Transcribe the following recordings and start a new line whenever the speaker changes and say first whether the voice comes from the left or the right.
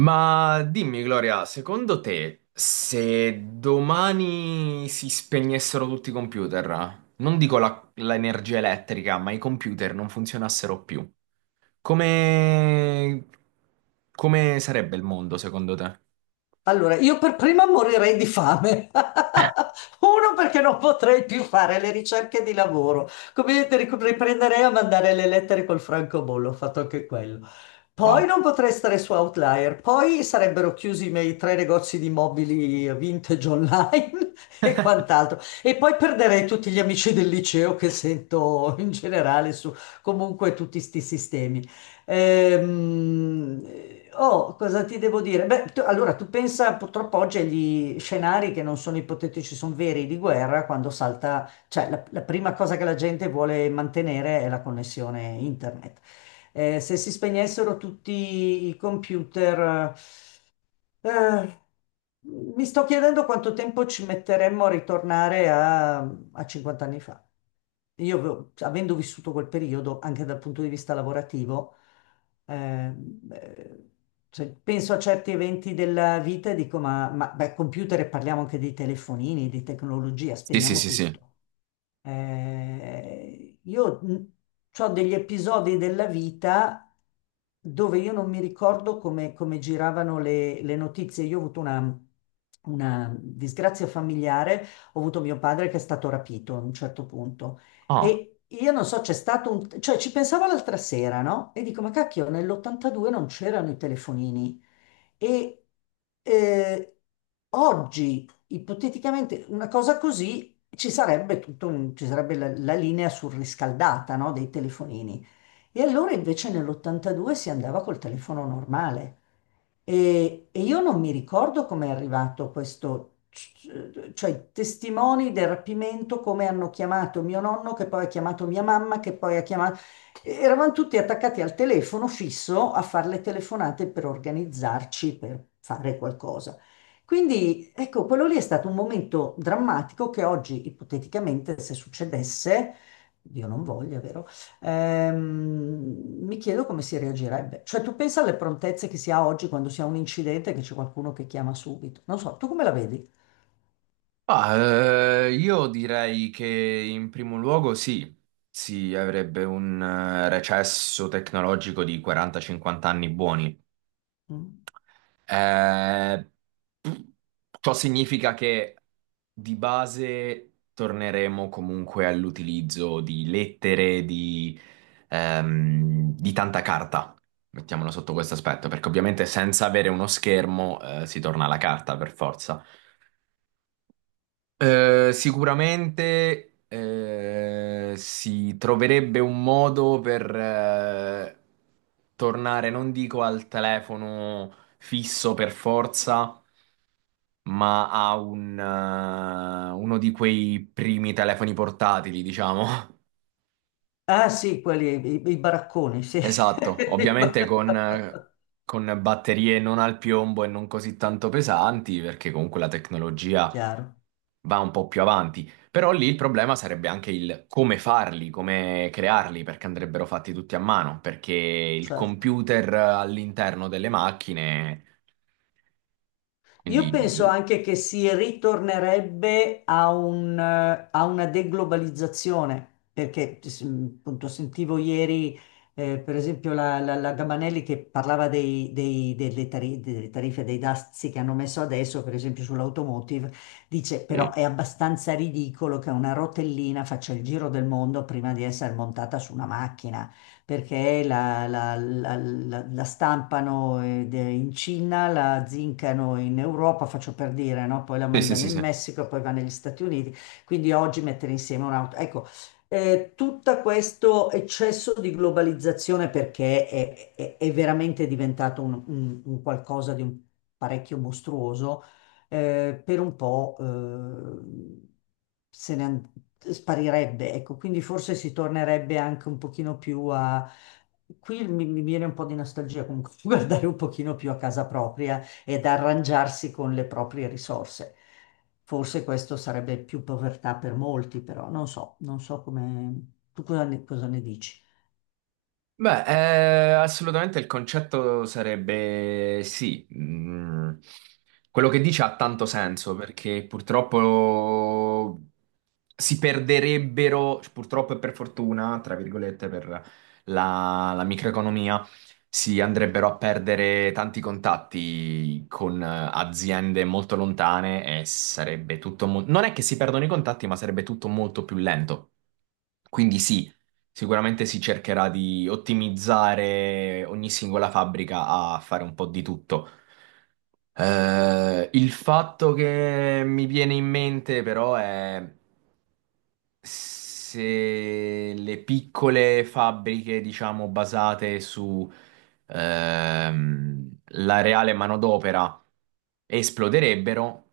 right: Ma dimmi, Gloria, secondo te, se domani si spegnessero tutti i computer, non dico l'energia elettrica, ma i computer non funzionassero più, come... come sarebbe il mondo secondo te?
left: Allora, io per prima morirei di fame. Uno perché non potrei più fare le ricerche di lavoro. Come vedete, riprenderei a mandare le lettere col francobollo, ho fatto anche quello. Poi
right: Wow.
left: non potrei stare su Outlier, poi sarebbero chiusi i miei tre negozi di mobili vintage online e quant'altro. E poi perderei tutti gli amici del liceo che sento in generale su comunque tutti sti sistemi. Ehm, oh, cosa ti devo dire? Beh, allora tu pensa purtroppo oggi agli scenari che non sono ipotetici, sono veri di guerra quando salta, cioè la prima cosa che la gente vuole mantenere è la connessione internet. Se si spegnessero tutti i computer, eh, mi sto chiedendo quanto tempo ci metteremmo a ritornare a 50 anni fa. Io, avendo vissuto quel periodo, anche dal punto di vista lavorativo, eh, eh, cioè, penso a certi eventi della vita e dico, ma beh, computer e parliamo anche dei telefonini, di tecnologia,
right: Sì, sì,
left: spegniamo
right: sì, sì.
left: tutto. Io ho degli episodi della vita dove io non mi ricordo come giravano le notizie. Io ho avuto una disgrazia familiare, ho avuto mio padre che è stato rapito a un certo punto
right: Ah,
left: e io non so, c'è stato un, cioè ci pensavo l'altra sera, no? E dico, ma cacchio, nell'82 non c'erano i telefonini e eh, oggi, ipoteticamente, una cosa così ci sarebbe tutto ci sarebbe la linea surriscaldata, no, dei telefonini. E allora invece nell'82 si andava col telefono normale. E io non mi ricordo come è arrivato questo, cioè i testimoni del rapimento, come hanno chiamato mio nonno, che poi ha chiamato mia mamma, che poi ha chiamato... Eravamo tutti attaccati al telefono fisso a fare le telefonate per organizzarci, per fare qualcosa. Quindi, ecco, quello lì è stato un momento drammatico che oggi, ipoteticamente, se succedesse, Dio non voglia, vero? Mi chiedo come si reagirebbe. Cioè, tu pensa alle prontezze che si ha oggi quando si ha un incidente che c'è qualcuno che chiama subito. Non so, tu come la vedi?
right: ah, io direi che in primo luogo sì, si avrebbe un recesso tecnologico di 40-50 anni buoni.
left: Mm.
right: Eh, ciò significa che di base torneremo comunque all'utilizzo di lettere, di tanta carta. Mettiamola sotto questo aspetto, perché ovviamente senza avere uno schermo, si torna alla carta per forza. Sicuramente si troverebbe un modo per tornare, non dico al telefono fisso per forza, ma ha uno di quei primi telefoni portatili, diciamo.
left: Ah, sì, quelli, i baracconi, sì.
right: Esatto, ovviamente con batterie non al piombo e non così tanto pesanti, perché comunque la tecnologia
left: Chiaro,
right: va un po' più avanti. Però lì il problema sarebbe anche il come farli, come crearli, perché andrebbero fatti tutti a mano, perché il
left: certo.
right: computer all'interno delle macchine,
left: Io
right: quindi...
left: penso anche che si ritornerebbe a una deglobalizzazione, perché appunto sentivo ieri, per esempio, la Gabanelli che parlava delle tariffe, dei dazi che hanno messo adesso, per esempio sull'automotive, dice però
right: Sì,
left: è abbastanza ridicolo che una rotellina faccia il giro del mondo prima di essere montata su una macchina perché la stampano in Cina, la zincano in Europa, faccio per dire, no? Poi la
right: sì,
left: mandano
right: sì,
left: in
right: sì.
left: Messico, poi va negli Stati Uniti. Quindi oggi mettere insieme un'auto. Ecco, tutto questo eccesso di globalizzazione perché è veramente diventato un qualcosa di un parecchio mostruoso per un po' se ne an- sparirebbe, ecco, quindi forse si tornerebbe anche un pochino più a... Qui mi viene un po' di nostalgia comunque guardare un pochino più a casa propria ed arrangiarsi con le proprie risorse. Forse questo sarebbe più povertà per molti, però non so, non so come... Tu cosa ne dici?
right: Beh, assolutamente il concetto sarebbe sì. Quello che dice ha tanto senso, perché purtroppo si perderebbero, cioè, purtroppo e per fortuna, tra virgolette, per la microeconomia, si andrebbero a perdere tanti contatti con aziende molto lontane e sarebbe tutto non è che si perdono i contatti, ma sarebbe tutto molto più lento. Quindi sì. Sicuramente si cercherà di ottimizzare ogni singola fabbrica a fare un po' di tutto. Il fatto che mi viene in mente però è se le piccole fabbriche, diciamo, basate su ehm, la reale manodopera esploderebbero,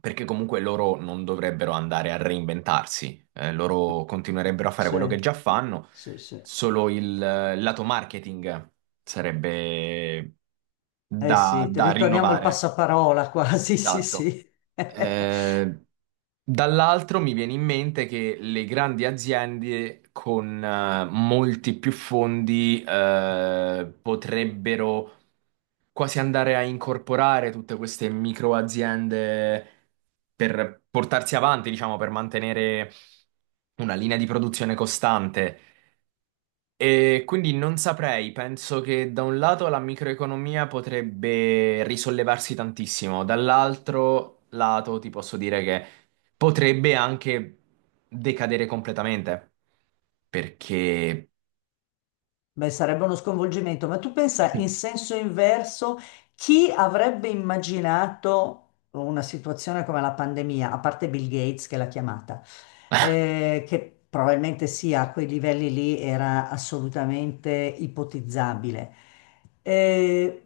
right: perché comunque loro non dovrebbero andare a reinventarsi, loro continuerebbero a fare quello che
left: Sì,
right: già fanno,
left: sì, sì.
right: solo il lato marketing sarebbe
left: Eh
right: da,
left: sì,
right: da
left: ritorniamo al
right: rinnovare.
left: passaparola quasi, sì,
right: Esatto.
left: sì.
right: Eh, dall'altro mi viene in mente che le grandi aziende con molti più fondi potrebbero quasi andare a incorporare tutte queste micro aziende per portarsi avanti, diciamo, per mantenere una linea di produzione costante. E quindi non saprei, penso che da un lato la microeconomia potrebbe risollevarsi tantissimo, dall'altro lato ti posso dire che potrebbe anche decadere completamente, perché...
left: Beh, sarebbe uno sconvolgimento, ma tu pensa in senso inverso, chi avrebbe immaginato una situazione come la pandemia, a parte Bill Gates che l'ha chiamata, che probabilmente sia a quei livelli lì era assolutamente ipotizzabile. Eh,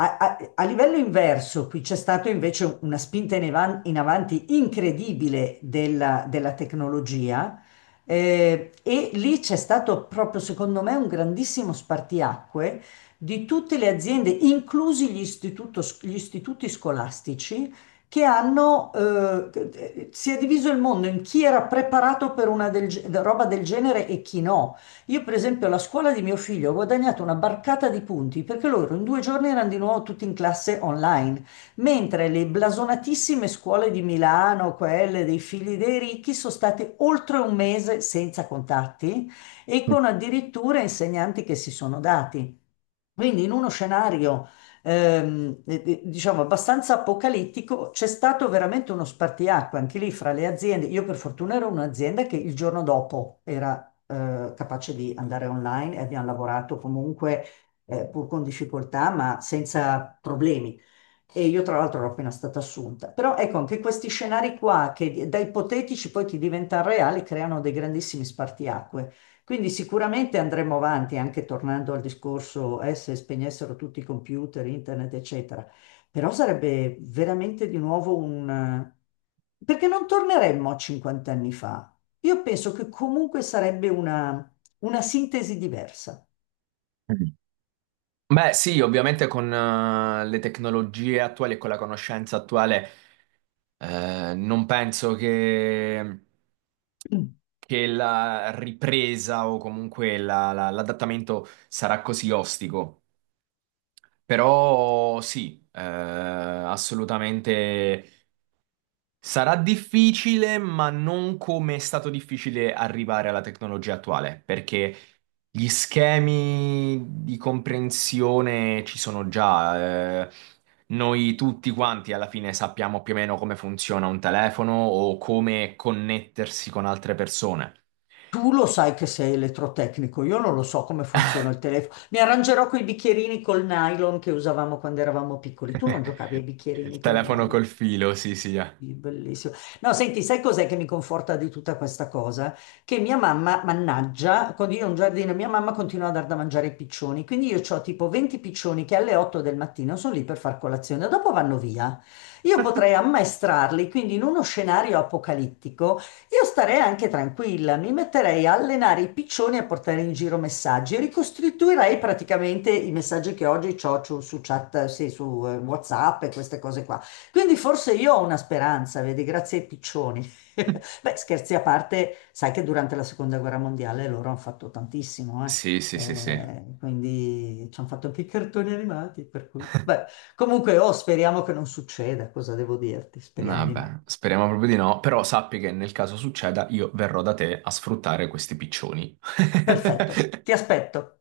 left: a a livello inverso, qui c'è stata invece una spinta in avanti incredibile della tecnologia e lì c'è stato proprio, secondo me, un grandissimo spartiacque di tutte le aziende, inclusi gli istituti scolastici, che hanno, si è diviso il mondo in chi era preparato per roba del genere e chi no. Io, per esempio, alla scuola di mio figlio ho guadagnato una barcata di punti perché loro in 2 giorni erano di nuovo tutti in classe online mentre le blasonatissime scuole di Milano, quelle dei figli dei ricchi, sono state oltre un mese senza contatti e con addirittura insegnanti che si sono dati. Quindi in uno scenario, diciamo, abbastanza apocalittico, c'è stato veramente uno spartiacque anche lì fra le aziende. Io per fortuna ero un'azienda che il giorno dopo era, capace di andare online e abbiamo lavorato comunque, pur con difficoltà, ma senza problemi. E io tra l'altro ero appena stata assunta. Però ecco, anche questi scenari qua, che da ipotetici poi ti diventano reali, creano dei grandissimi spartiacque. Quindi sicuramente andremo avanti, anche tornando al discorso, se spegnessero tutti i computer, internet, eccetera. Però sarebbe veramente di nuovo un... Perché non torneremmo a 50 anni fa. Io penso che comunque sarebbe una sintesi diversa.
right: Beh, sì, ovviamente con le tecnologie attuali e con la conoscenza attuale, non penso che la ripresa o comunque l'adattamento sarà così ostico. Però sì, assolutamente sarà difficile, ma non come è stato difficile arrivare alla tecnologia attuale, perché gli schemi di comprensione ci sono già. Noi tutti quanti alla fine sappiamo più o meno come funziona un telefono o come connettersi con altre persone.
left: Tu lo sai che sei elettrotecnico, io non lo so come funziona il telefono. Mi arrangerò con i bicchierini col nylon che usavamo quando eravamo piccoli. Tu non giocavi ai
right: Il
left: bicchierini col
right: telefono col
left: nylon.
right: filo, sì, sì.
left: Sì, bellissimo. No, senti, sai cos'è che mi conforta di tutta questa cosa? Che mia mamma, mannaggia, quando io ho un giardino, mia mamma continua a dar da mangiare ai piccioni. Quindi io ho tipo 20 piccioni che alle 8 del mattino sono lì per far colazione, dopo vanno via. Io potrei ammaestrarli, quindi in uno scenario apocalittico, io starei anche tranquilla, mi metterei a allenare i piccioni e a portare in giro messaggi. Ricostituirei praticamente i messaggi che oggi ho su chat, sì, su WhatsApp e queste cose qua. Quindi forse io ho una speranza, vedi, grazie ai piccioni. Beh, scherzi a parte, sai che durante la seconda guerra mondiale loro hanno fatto tantissimo, eh.
right: Sì, sì, sì, sì.
left: Quindi ci hanno fatto anche i cartoni animati, per cui... Beh, comunque, oh, speriamo che non succeda, cosa devo dirti? Speriamo di no.
right: Vabbè, speriamo proprio di no, però sappi che nel caso succeda io verrò da te a sfruttare questi piccioni.
left: Perfetto, ti aspetto.